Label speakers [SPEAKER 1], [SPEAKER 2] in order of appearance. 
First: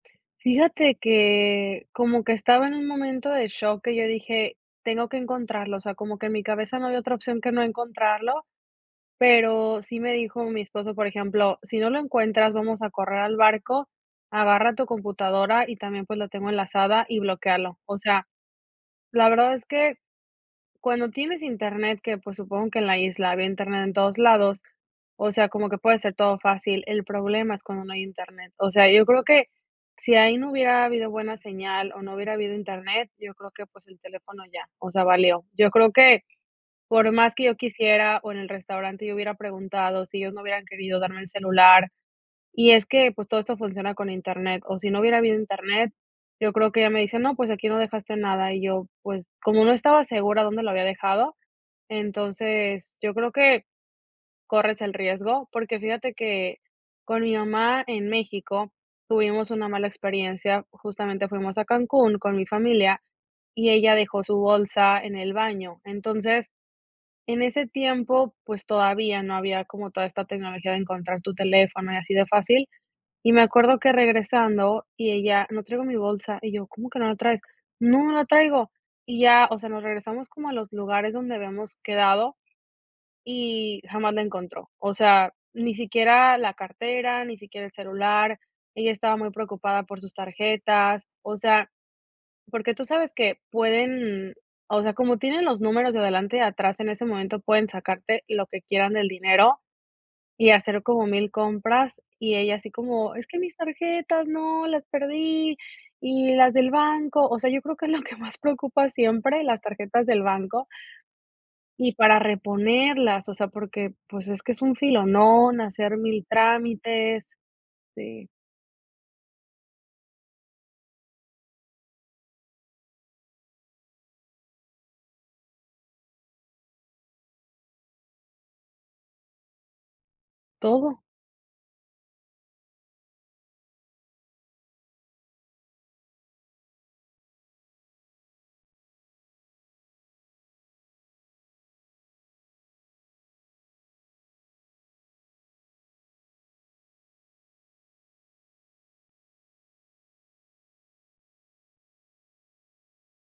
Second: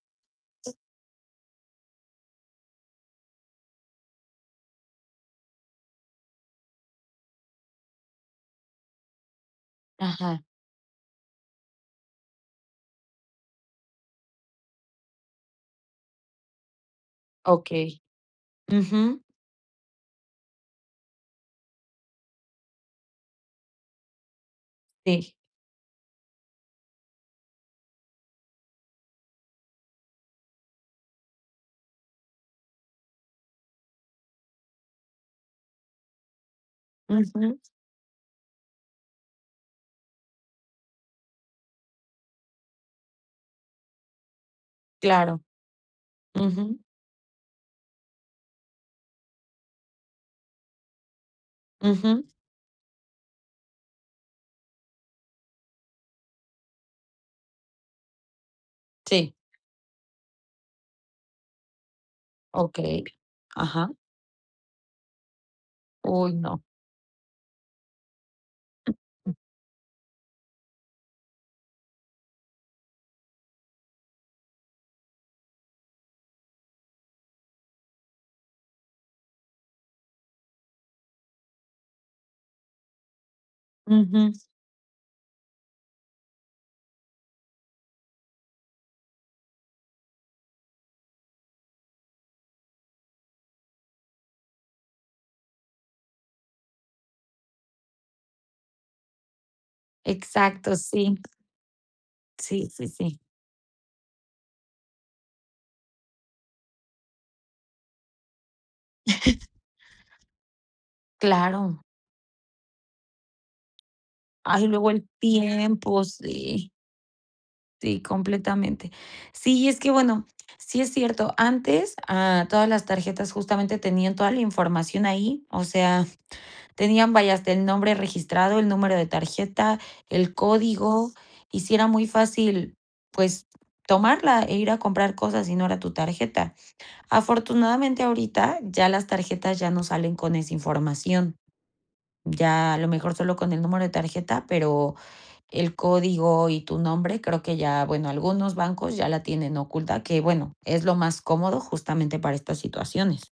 [SPEAKER 1] Fíjate que como que estaba en un momento de shock que yo dije: "Tengo que encontrarlo", o sea, como que en mi cabeza no había otra opción que no encontrarlo, pero, sí me dijo
[SPEAKER 2] Ajá.
[SPEAKER 1] mi esposo, por ejemplo, "Si no lo encuentras vamos a correr al barco, agarra tu computadora, y también, pues, lo tengo enlazada, y bloquéalo". O
[SPEAKER 2] Okey.
[SPEAKER 1] sea,
[SPEAKER 2] Ujú.
[SPEAKER 1] la verdad es que cuando tienes internet, que, pues, supongo que en la isla había internet en todos lados, o
[SPEAKER 2] Sí.
[SPEAKER 1] sea, como que puede ser todo fácil, el problema es cuando no hay Internet. O sea, yo creo que, si ahí no hubiera habido buena señal, o, no hubiera habido internet, yo creo que, pues, el teléfono ya, o sea, valió. Yo creo que por más que yo
[SPEAKER 2] Ujú.
[SPEAKER 1] quisiera, o, en el restaurante yo hubiera preguntado si ellos no hubieran querido darme el celular y es que, pues, todo esto funciona con internet, o, si no hubiera habido
[SPEAKER 2] Claro.
[SPEAKER 1] internet yo creo que
[SPEAKER 2] Ujú.
[SPEAKER 1] ella me dice: "No pues aquí no dejaste nada". Y yo, pues, como no estaba segura dónde lo había dejado,
[SPEAKER 2] Ujú.
[SPEAKER 1] entonces, yo creo, que corres el riesgo. Porque fíjate que con mi mamá en México,
[SPEAKER 2] Sí.
[SPEAKER 1] tuvimos una mala experiencia, justamente fuimos a Cancún con mi familia,
[SPEAKER 2] Okey.
[SPEAKER 1] y
[SPEAKER 2] Ajá.
[SPEAKER 1] ella dejó su bolsa en el baño.
[SPEAKER 2] ¡Uy,
[SPEAKER 1] Entonces,
[SPEAKER 2] no!
[SPEAKER 1] en ese tiempo, pues, todavía no había como toda esta tecnología de encontrar tu teléfono y así de fácil, y me acuerdo que regresando y ella: "No traigo mi bolsa" y yo: "¿Cómo que no la traes?" "No, no la traigo". Y ya, o sea, nos regresamos como a los lugares donde habíamos quedado y jamás la
[SPEAKER 2] Ujú.
[SPEAKER 1] encontró. O sea, ni siquiera la cartera, ni siquiera el celular, ella estaba muy preocupada por sus tarjetas. O sea, porque tú sabes que pueden, o sea, como tienen los números de adelante y atrás en ese momento pueden sacarte lo que quieran del dinero, y
[SPEAKER 2] Exacto,
[SPEAKER 1] hacer como
[SPEAKER 2] sí.
[SPEAKER 1] 1000 compras, y ella
[SPEAKER 2] Sí,
[SPEAKER 1] así
[SPEAKER 2] sí,
[SPEAKER 1] como:
[SPEAKER 2] sí.
[SPEAKER 1] "Es que mis tarjetas ¡no! Las perdí. Y las del banco". O sea, yo creo que es lo que más preocupa siempre, las tarjetas del banco
[SPEAKER 2] Claro.
[SPEAKER 1] y para reponerlas, o sea, porque, pues, es que es
[SPEAKER 2] Ay,
[SPEAKER 1] un
[SPEAKER 2] luego el
[SPEAKER 1] filón hacer
[SPEAKER 2] tiempo,
[SPEAKER 1] 1000
[SPEAKER 2] sí.
[SPEAKER 1] trámites.
[SPEAKER 2] Sí,
[SPEAKER 1] Sí.
[SPEAKER 2] completamente. Sí, es que, bueno, sí es cierto, antes, ah, todas las tarjetas justamente tenían toda la información ahí, o sea, tenían, vaya, hasta el nombre registrado, el número de tarjeta, el
[SPEAKER 1] Todo.
[SPEAKER 2] código. Y sí era muy fácil, pues, tomarla, e ir a comprar cosas, y no era tu tarjeta. Afortunadamente, ahorita, ya las tarjetas ya no salen con esa información. Ya, a lo mejor solo con el número de tarjeta, pero el código y tu nombre, creo que ya, bueno, algunos bancos ya la tienen oculta, que, bueno, es lo más cómodo, justamente, para estas situaciones.